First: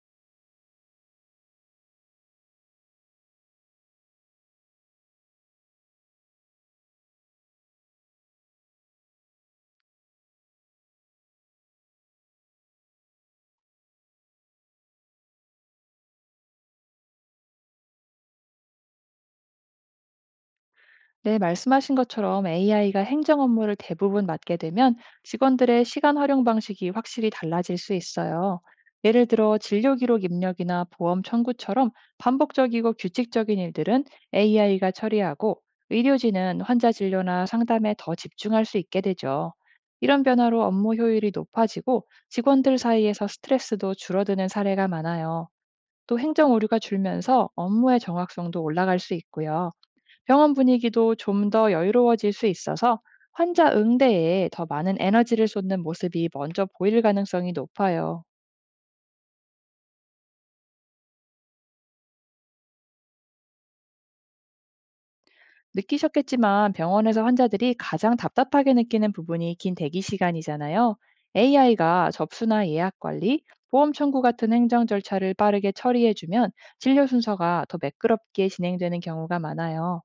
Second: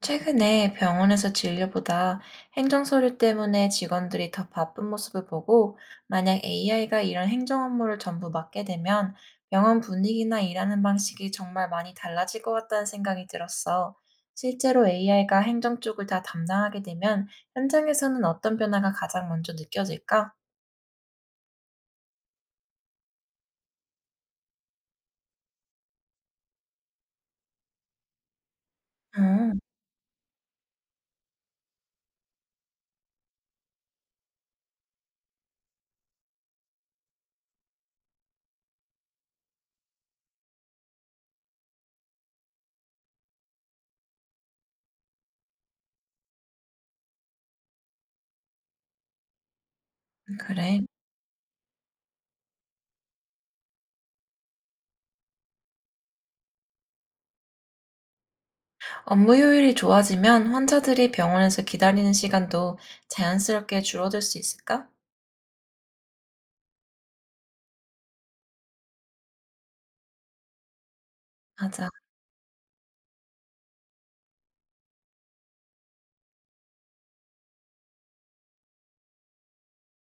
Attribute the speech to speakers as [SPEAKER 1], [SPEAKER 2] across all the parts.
[SPEAKER 1] 최근에 병원에서 진료보다 행정 서류 때문에 직원들이 더 바쁜 모습을 보고, 만약 AI가 이런 행정 업무를 전부 맡게 되면 병원 분위기나 일하는 방식이 정말 많이 달라질 것 같다는 생각이 들었어. 실제로 AI가 행정 쪽을 다 담당하게 되면 현장에서는 어떤 변화가 가장 먼저 느껴질까?
[SPEAKER 2] 네, 말씀하신 것처럼 AI가 행정 업무를 대부분 맡게 되면 직원들의 시간 활용 방식이 확실히 달라질 수 있어요. 예를 들어
[SPEAKER 1] 음,
[SPEAKER 2] 진료 기록 입력이나 보험 청구처럼 반복적이고 규칙적인 일들은 AI가 처리하고, 의료진은 환자 진료나 상담에 더 집중할 수 있게 되죠. 이런 변화로 업무 효율이 높아지고, 직원들 사이에서 스트레스도 줄어드는 사례가 많아요. 또 행정 오류가 줄면서 업무의 정확성도 올라갈 수 있고요. 병원
[SPEAKER 1] 그래.
[SPEAKER 2] 분위기도 좀 더 여유로워질 수 있어서, 환자 응대에 더 많은 에너지를 쏟는 모습이 먼저 보일 가능성이 높아요.
[SPEAKER 1] 업무 효율이 좋아지면 환자들이 병원에서 기다리는 시간도 자연스럽게 줄어들 수 있을까?
[SPEAKER 2] 느끼셨겠지만, 병원에서 환자들이 가장 답답하게 느끼는 부분이 긴 대기 시간이잖아요.
[SPEAKER 1] 맞아.
[SPEAKER 2] AI가 접수나 예약 관리, 보험 청구 같은 행정 절차를 빠르게 처리해주면, 진료 순서가 더 매끄럽게 진행되는 경우가 많아요.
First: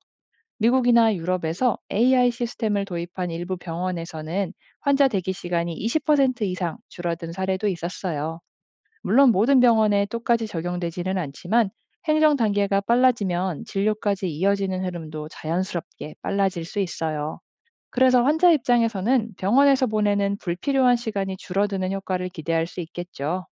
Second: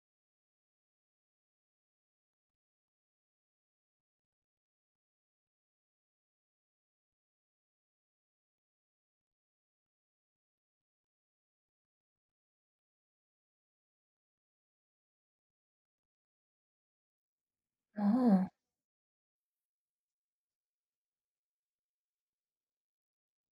[SPEAKER 2] 미국이나 유럽에서 AI 시스템을 도입한 일부 병원에서는, 환자 대기 시간이 20% 이상 줄어든 사례도 있었어요. 물론 모든 병원에 똑같이 적용되지는 않지만, 행정 단계가 빨라지면 진료까지 이어지는 흐름도 자연스럽게 빨라질 수 있어요. 그래서
[SPEAKER 1] 어.
[SPEAKER 2] 환자 입장에서는 병원에서 보내는 불필요한 시간이 줄어드는 효과를 기대할 수 있겠죠.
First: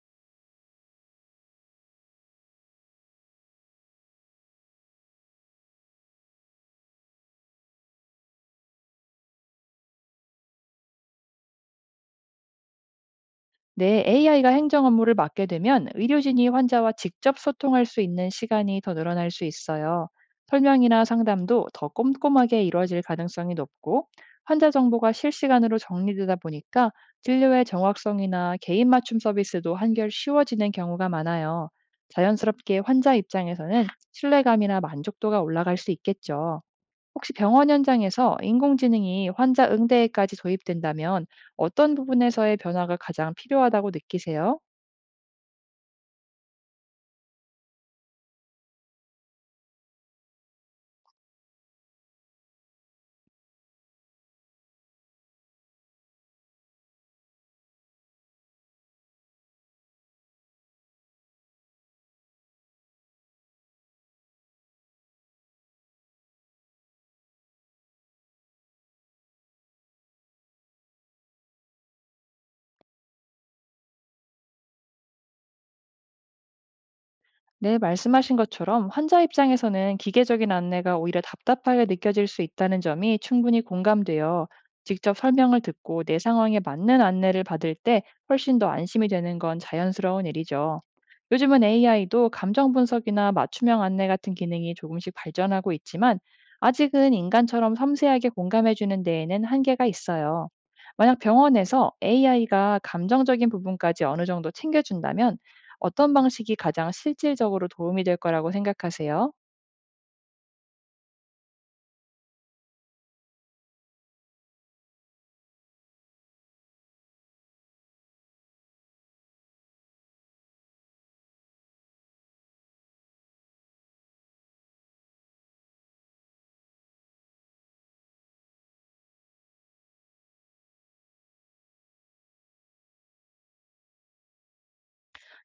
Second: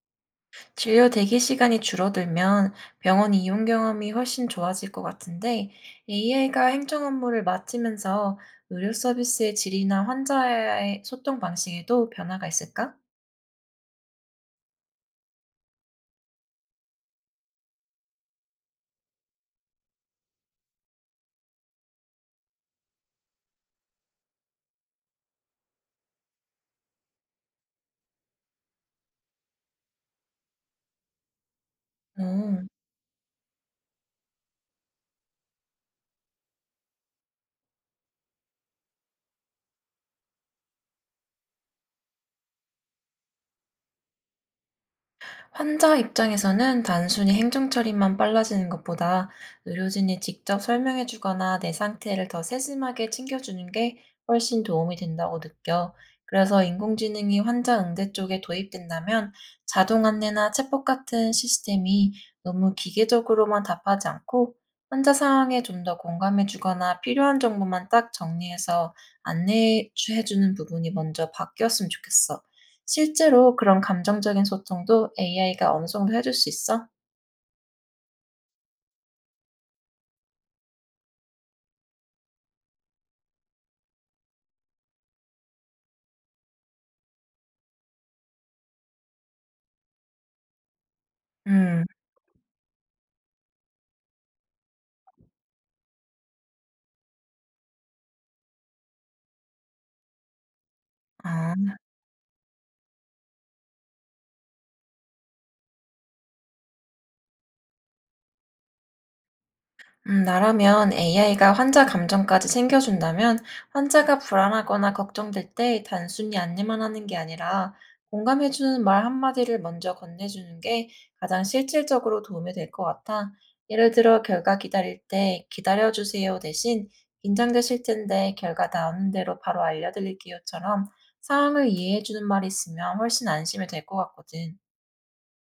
[SPEAKER 1] 진료 대기 시간이 줄어들면 병원 이용 경험이 훨씬 좋아질 것 같은데 AI가 행정 업무를 맡으면서 의료 서비스의 질이나 환자와의 소통 방식에도 변화가 있을까?
[SPEAKER 2] 네, AI가 행정 업무를 맡게 되면, 의료진이 환자와 직접 소통할 수 있는 시간이 더 늘어날 수 있어요. 설명이나 상담도 더 꼼꼼하게 이루어질 가능성이 높고, 환자 정보가 실시간으로 정리되다 보니까 진료의 정확성이나 개인 맞춤 서비스도 한결 쉬워지는 경우가 많아요.
[SPEAKER 1] 오.
[SPEAKER 2] 자연스럽게 환자 입장에서는 신뢰감이나 만족도가 올라갈 수 있겠죠. 혹시 병원 현장에서 인공지능이 환자 응대에까지 도입된다면, 어떤 부분에서의 변화가 가장 필요하다고 느끼세요?
[SPEAKER 1] 환자 입장에서는 단순히 행정 처리만 빨라지는 것보다 의료진이 직접 설명해 주거나 내 상태를 더 세심하게 챙겨주는 게 훨씬 도움이 된다고 느껴. 그래서 인공지능이 환자 응대 쪽에 도입된다면 자동 안내나 챗봇 같은 시스템이 너무 기계적으로만 답하지 않고 환자 상황에 좀 더 공감해 주거나 필요한 정보만 딱 정리해서 안내해 주는 부분이 먼저 바뀌었으면 좋겠어. 실제로 그런 감정적인 소통도 AI가 어느 정도 해줄 수 있어?
[SPEAKER 2] 네, 말씀하신 것처럼 환자 입장에서는 기계적인 안내가 오히려 답답하게 느껴질 수 있다는 점이 충분히 공감돼요. 직접 설명을 듣고 내 상황에 맞는 안내를 받을 때 훨씬 더 안심이 되는 건 자연스러운 일이죠. 요즘은
[SPEAKER 1] 음.
[SPEAKER 2] AI도 감정 분석이나 맞춤형 안내 같은 기능이 조금씩 발전하고 있지만, 아직은 인간처럼 섬세하게 공감해주는 데에는 한계가 있어요. 만약
[SPEAKER 1] 아.
[SPEAKER 2] 병원에서 AI가 감정적인 부분까지 어느 정도 챙겨준다면, 어떤 방식이 가장 실질적으로 도움이 될 거라고 생각하세요?
[SPEAKER 1] 나라면 AI가 환자 감정까지 챙겨준다면 환자가 불안하거나 걱정될 때 단순히 안내만 하는 게 아니라 공감해주는 말 한마디를 먼저 건네주는 게 가장 실질적으로 도움이 될 것 같아. 예를 들어 결과 기다릴 때 기다려주세요 대신 긴장되실 텐데 결과 나오는 대로 바로 알려드릴게요처럼 상황을 이해해주는 말이 있으면 훨씬 안심이 될 것 같거든.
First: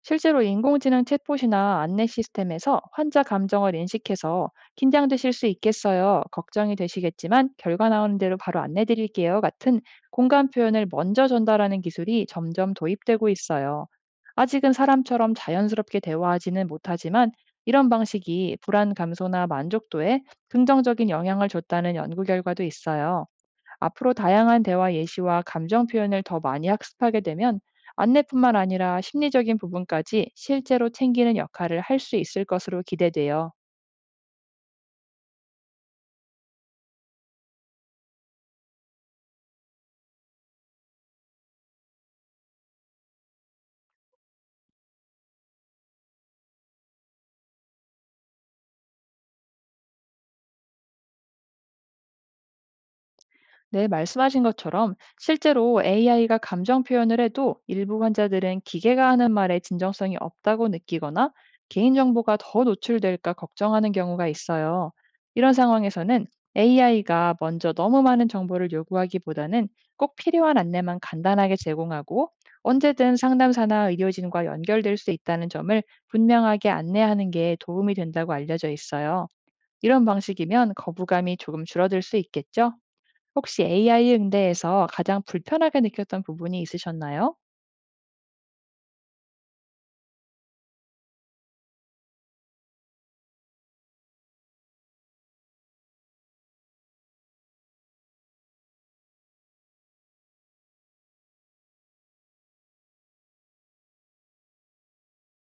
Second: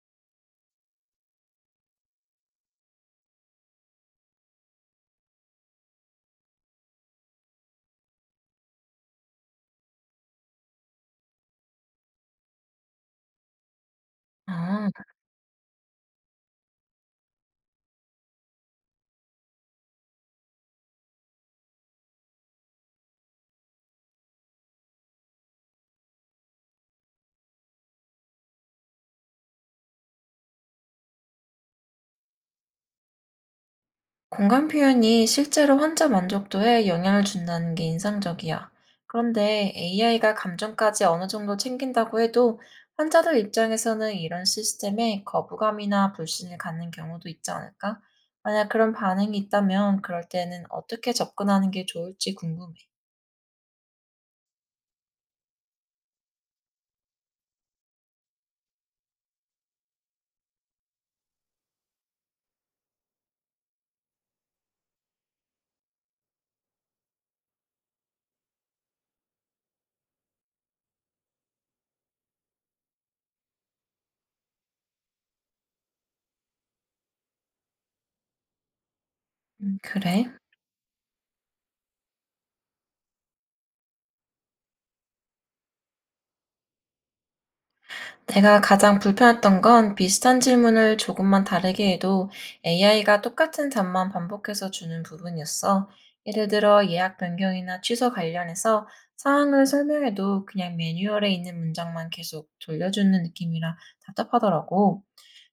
[SPEAKER 2] 실제로 인공지능 챗봇이나 안내 시스템에서 환자 감정을 인식해서, "긴장되실 수 있겠어요. 걱정이 되시겠지만 결과 나오는 대로 바로 안내 드릴게요." 같은 공감 표현을 먼저 전달하는 기술이 점점 도입되고 있어요. 아직은
[SPEAKER 1] 아.
[SPEAKER 2] 사람처럼 자연스럽게 대화하지는 못하지만, 이런 방식이 불안 감소나 만족도에 긍정적인 영향을 줬다는 연구 결과도 있어요. 앞으로 다양한 대화 예시와 감정 표현을 더 많이 학습하게 되면, 안내뿐만 아니라 심리적인 부분까지 실제로 챙기는 역할을 할 수 있을 것으로 기대돼요.
[SPEAKER 1] 공간 표현이 실제로 환자 만족도에 영향을 준다는 게 인상적이야. 그런데 AI가 감정까지 어느 정도 챙긴다고 해도 환자들 입장에서는 이런 시스템에 거부감이나 불신을 갖는 경우도 있지 않을까? 만약 그런 반응이 있다면 그럴 때는 어떻게 접근하는 게 좋을지 궁금해.
[SPEAKER 2] 네, 말씀하신 것처럼 실제로 AI가 감정 표현을 해도 일부 환자들은 기계가 하는 말에 진정성이 없다고 느끼거나, 개인정보가 더 노출될까 걱정하는 경우가 있어요. 이런 상황에서는 AI가 먼저 너무 많은 정보를 요구하기보다는, 꼭 필요한 안내만 간단하게 제공하고 언제든 상담사나 의료진과 연결될 수 있다는 점을 분명하게 안내하는 게 도움이 된다고 알려져 있어요. 이런
[SPEAKER 1] 그래?
[SPEAKER 2] 방식이면 거부감이 조금 줄어들 수 있겠죠? 혹시 AI 응대에서 가장 불편하게 느꼈던 부분이 있으셨나요?
[SPEAKER 1] 내가 가장 불편했던 건 비슷한 질문을 조금만 다르게 해도 AI가 똑같은 답만 반복해서 주는 부분이었어. 예를 들어 예약 변경이나 취소 관련해서 상황을 설명해도 그냥 매뉴얼에 있는 문장만 계속 돌려주는 느낌이라 답답하더라고.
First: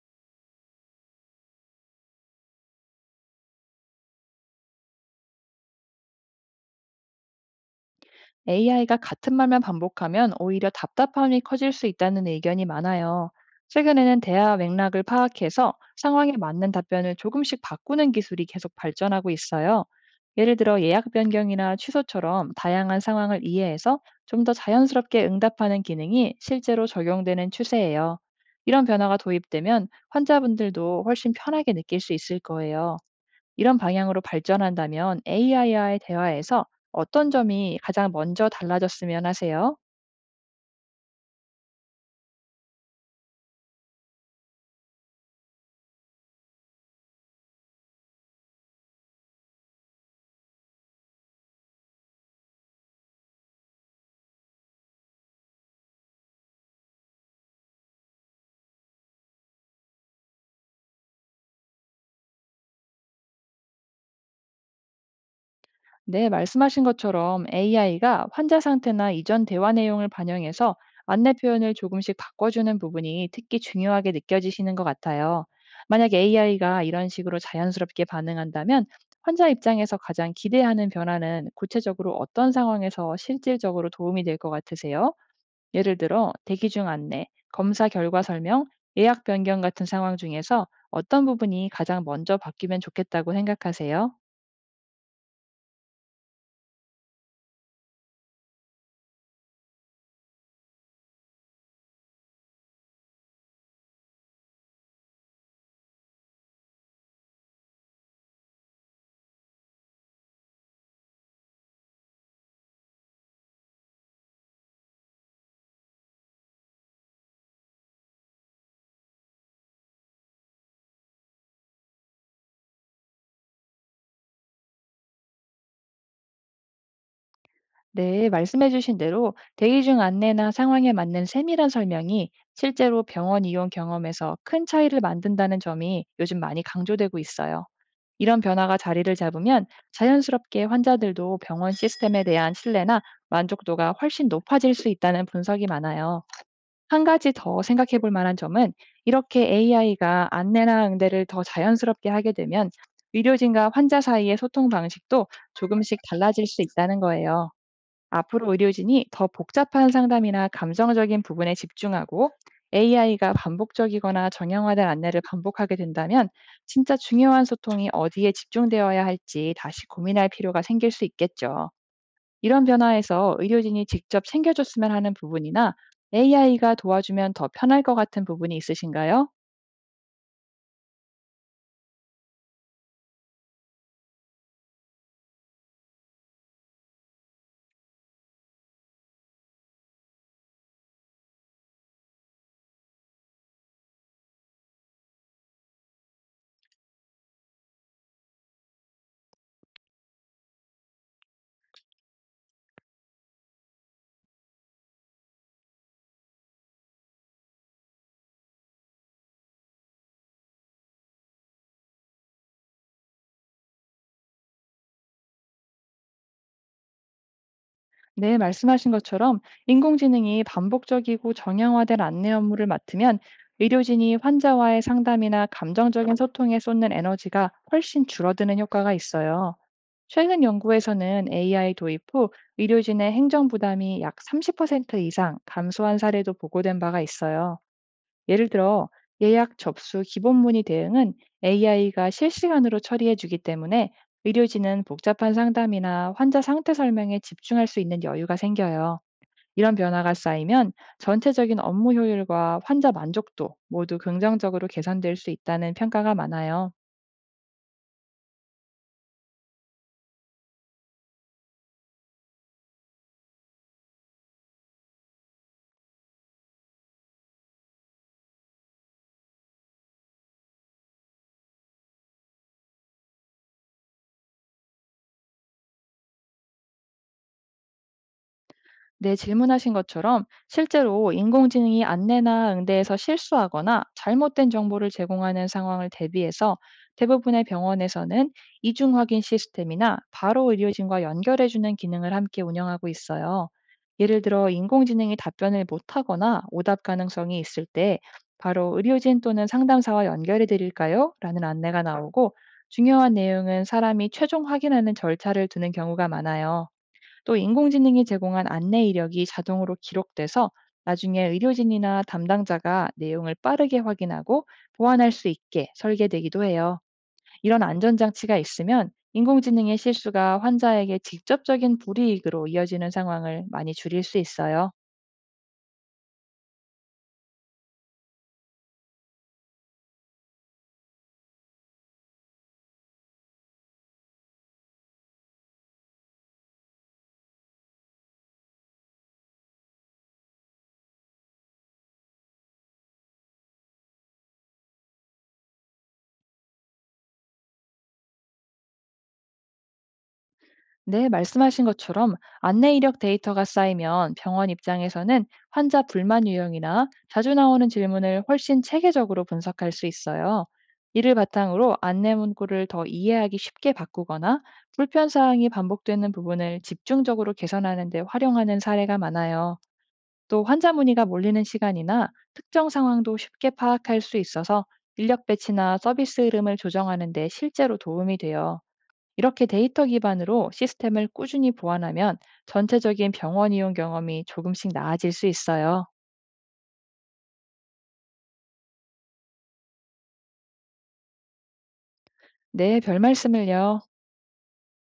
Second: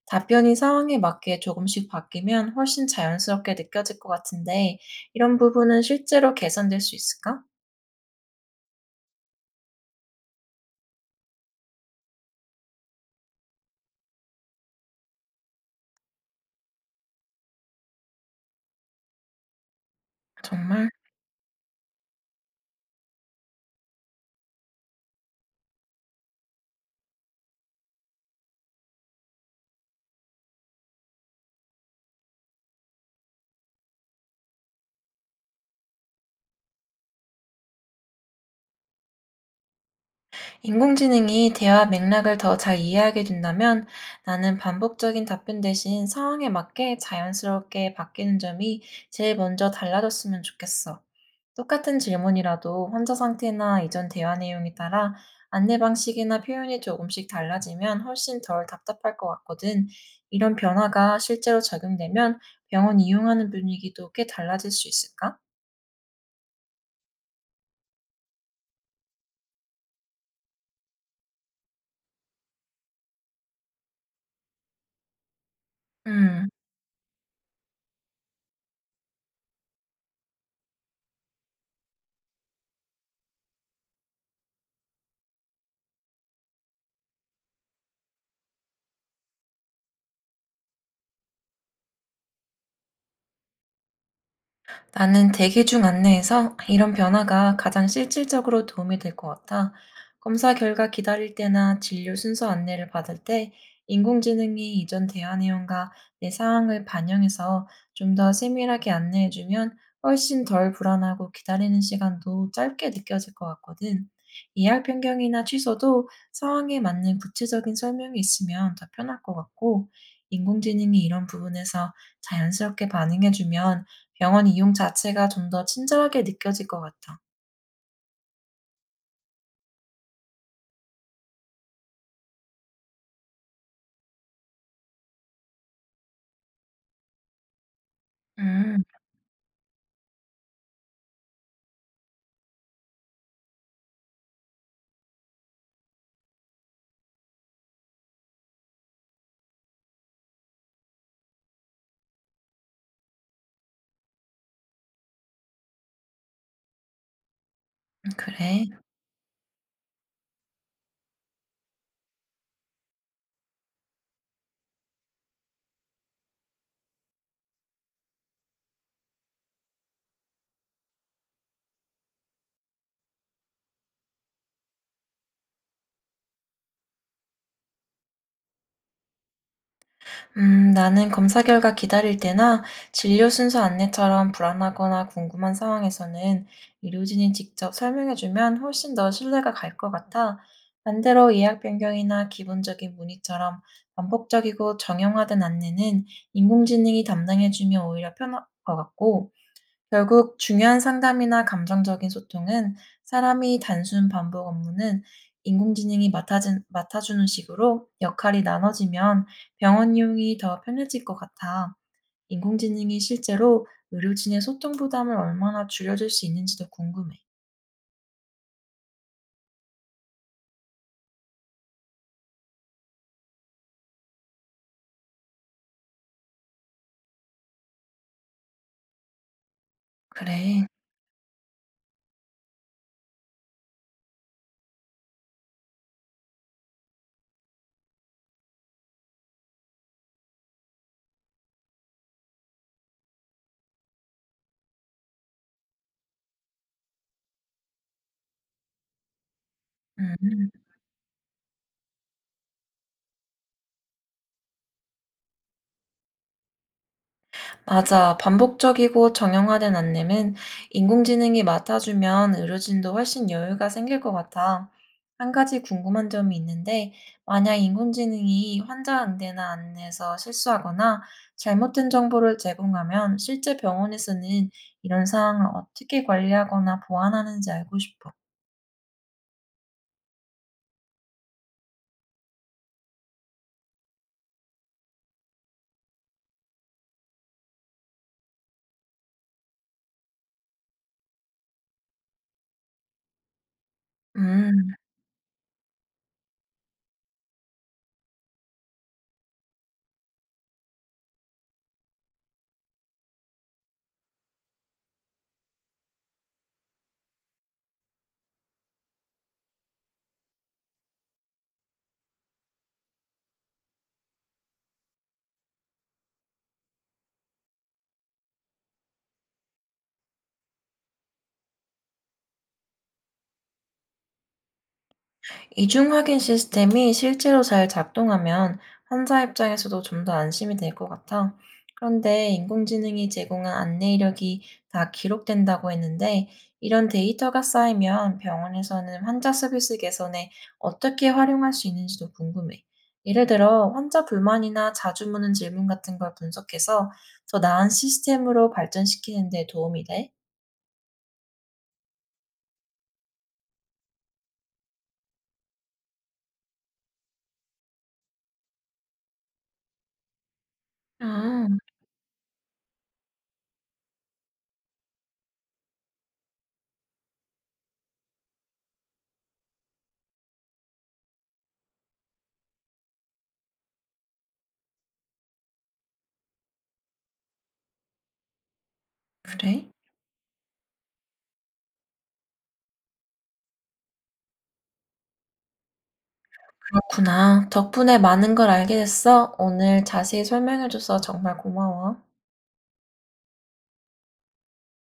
[SPEAKER 1] 답변이 상황에 맞게 조금씩 바뀌면 훨씬 자연스럽게 느껴질 것 같은데 이런 부분은 실제로 개선될 수 있을까?
[SPEAKER 2] AI가 같은 말만 반복하면 오히려 답답함이 커질 수 있다는 의견이 많아요. 최근에는 대화 맥락을 파악해서 상황에 맞는 답변을 조금씩 바꾸는 기술이 계속 발전하고 있어요. 예를 들어
[SPEAKER 1] 정말
[SPEAKER 2] 예약 변경이나 취소처럼 다양한 상황을 이해해서 좀 더 자연스럽게 응답하는 기능이 실제로 적용되는 추세예요. 이런 변화가 도입되면 환자분들도 훨씬 편하게 느낄 수 있을 거예요. 이런 방향으로 발전한다면 AI와의 대화에서 어떤 점이 가장 먼저 달라졌으면 하세요?
[SPEAKER 1] 인공지능이 대화 맥락을 더 잘 이해하게 된다면 나는 반복적인 답변 대신 상황에 맞게 자연스럽게 바뀌는 점이 제일 먼저 달라졌으면 좋겠어. 똑같은 질문이라도 환자 상태나 이전 대화 내용에 따라 안내 방식이나 표현이 조금씩 달라지면 훨씬 덜 답답할 것 같거든. 이런 변화가 실제로 적용되면 병원 이용하는 분위기도 꽤 달라질 수 있을까?
[SPEAKER 2] 네, 말씀하신 것처럼 AI가 환자 상태나 이전 대화 내용을 반영해서 안내 표현을 조금씩 바꿔주는 부분이 특히 중요하게 느껴지시는 것 같아요. 만약
[SPEAKER 1] 음,
[SPEAKER 2] AI가 이런 식으로 자연스럽게 반응한다면, 환자 입장에서 가장 기대하는 변화는 구체적으로 어떤 상황에서 실질적으로 도움이 될 것 같으세요? 예를 들어 대기 중 안내, 검사 결과 설명, 예약 변경 같은 상황 중에서 어떤 부분이 가장 먼저 바뀌면 좋겠다고 생각하세요?
[SPEAKER 1] 나는 대기 중 안내에서 이런 변화가 가장 실질적으로 도움이 될 것 같아. 검사 결과 기다릴 때나 진료 순서 안내를 받을 때 인공지능이 이전 대화 내용과 내 상황을 반영해서 좀 더 세밀하게 안내해주면 훨씬 덜 불안하고 기다리는 시간도 짧게 느껴질 것 같거든. 예약 변경이나 취소도 상황에 맞는 구체적인 설명이 있으면 더 편할 것 같고, 인공지능이 이런 부분에서 자연스럽게 반응해주면 병원 이용 자체가 좀 더 친절하게 느껴질 것 같아.
[SPEAKER 2] 네, 말씀해주신 대로 대기 중 안내나 상황에 맞는 세밀한 설명이 실제로 병원 이용 경험에서 큰 차이를 만든다는 점이 요즘 많이 강조되고 있어요. 이런 변화가
[SPEAKER 1] 음,
[SPEAKER 2] 자리를 잡으면 자연스럽게 환자들도 병원 시스템에 대한 신뢰나 만족도가 훨씬 높아질 수 있다는 분석이 많아요. 한 가지 더 생각해 볼 만한 점은, 이렇게 AI가 안내나 응대를 더 자연스럽게 하게 되면 의료진과 환자 사이의 소통 방식도 조금씩 달라질 수 있다는 거예요. 앞으로
[SPEAKER 1] 그래.
[SPEAKER 2] 의료진이 더 복잡한 상담이나 감정적인 부분에 집중하고 AI가 반복적이거나 정형화된 안내를 반복하게 된다면, 진짜 중요한 소통이 어디에 집중되어야 할지 다시 고민할 필요가 생길 수 있겠죠. 이런 변화에서 의료진이 직접 챙겨줬으면 하는 부분이나 AI가 도와주면 더 편할 것 같은 부분이 있으신가요?
[SPEAKER 1] 나는 검사 결과 기다릴 때나 진료 순서 안내처럼 불안하거나 궁금한 상황에서는 의료진이 직접 설명해주면 훨씬 더 신뢰가 갈 것 같아. 반대로 예약 변경이나 기본적인 문의처럼 반복적이고 정형화된 안내는 인공지능이 담당해주면 오히려 편할 것 같고, 결국 중요한 상담이나 감정적인 소통은 사람이 단순 반복 업무는 인공지능이 맡아주는 식으로 역할이 나눠지면 병원 이용이 더 편해질 것 같아. 인공지능이 실제로 의료진의 소통 부담을 얼마나 줄여줄 수 있는지도 궁금해.
[SPEAKER 2] 네, 말씀하신 것처럼 인공지능이 반복적이고 정형화된 안내 업무를 맡으면, 의료진이 환자와의 상담이나 감정적인 소통에 쏟는 에너지가 훨씬 줄어드는 효과가 있어요. 최근
[SPEAKER 1] 그래.
[SPEAKER 2] 연구에서는 AI 도입 후 의료진의 행정 부담이 약 30% 이상 감소한 사례도 보고된 바가 있어요. 예를 들어 예약 접수 기본 문의 대응은 AI가 실시간으로 처리해 주기 때문에, 의료진은 복잡한 상담이나 환자 상태 설명에 집중할 수 있는 여유가 생겨요. 이런 변화가
[SPEAKER 1] 음.
[SPEAKER 2] 쌓이면 전체적인 업무 효율과 환자 만족도 모두 긍정적으로 개선될 수 있다는 평가가 많아요.
[SPEAKER 1] 맞아. 반복적이고 정형화된 안내는 인공지능이 맡아주면 의료진도 훨씬 여유가 생길 것 같아. 한 가지 궁금한 점이 있는데, 만약 인공지능이 환자 응대나 안내에서 실수하거나 잘못된 정보를 제공하면 실제 병원에서는 이런 상황을 어떻게 관리하거나 보완하는지 알고 싶어.
[SPEAKER 2] 네, 질문하신 것처럼 실제로 인공지능이 안내나 응대에서 실수하거나 잘못된 정보를 제공하는 상황을 대비해서, 대부분의 병원에서는 이중 확인 시스템이나 바로 의료진과 연결해주는 기능을 함께 운영하고 있어요. 예를 들어
[SPEAKER 1] 음.
[SPEAKER 2] 인공지능이 답변을 못하거나 오답 가능성이 있을 때 "바로 의료진 또는 상담사와 연결해 드릴까요? 라는 안내가 나오고, 중요한 내용은 사람이 최종 확인하는 절차를 두는 경우가 많아요. 또 인공지능이 제공한 안내 이력이 자동으로 기록돼서, 나중에 의료진이나 담당자가 내용을 빠르게 확인하고 보완할 수 있게 설계되기도 해요. 이런 안전장치가 있으면 인공지능의 실수가 환자에게 직접적인 불이익으로 이어지는 상황을 많이 줄일 수 있어요.
[SPEAKER 1] 이중 확인 시스템이 실제로 잘 작동하면 환자 입장에서도 좀 더 안심이 될 것 같아. 그런데 인공지능이 제공한 안내 이력이 다 기록된다고 했는데 이런 데이터가 쌓이면 병원에서는 환자 서비스 개선에 어떻게 활용할 수 있는지도 궁금해. 예를 들어 환자 불만이나 자주 묻는 질문 같은 걸 분석해서 더 나은 시스템으로 발전시키는 데 도움이 돼?
[SPEAKER 2] 네, 말씀하신 것처럼 안내 이력 데이터가 쌓이면 병원 입장에서는 환자 불만 유형이나 자주 나오는 질문을 훨씬 체계적으로 분석할 수 있어요. 이를
[SPEAKER 1] 아,
[SPEAKER 2] 바탕으로 안내 문구를 더 이해하기 쉽게 바꾸거나 불편 사항이 반복되는 부분을 집중적으로 개선하는 데 활용하는 사례가 많아요. 또 환자 문의가 몰리는 시간이나 특정 상황도 쉽게 파악할 수 있어서 인력 배치나 서비스 흐름을 조정하는 데 실제로 도움이 돼요. 이렇게
[SPEAKER 1] 그래?
[SPEAKER 2] 데이터 기반으로 시스템을 꾸준히 보완하면 전체적인 병원 이용 경험이 조금씩 나아질 수 있어요.
[SPEAKER 1] 그렇구나. 덕분에 많은 걸 알게 됐어. 오늘 자세히 설명해줘서 정말 고마워.
[SPEAKER 2] 네, 별 말씀을요.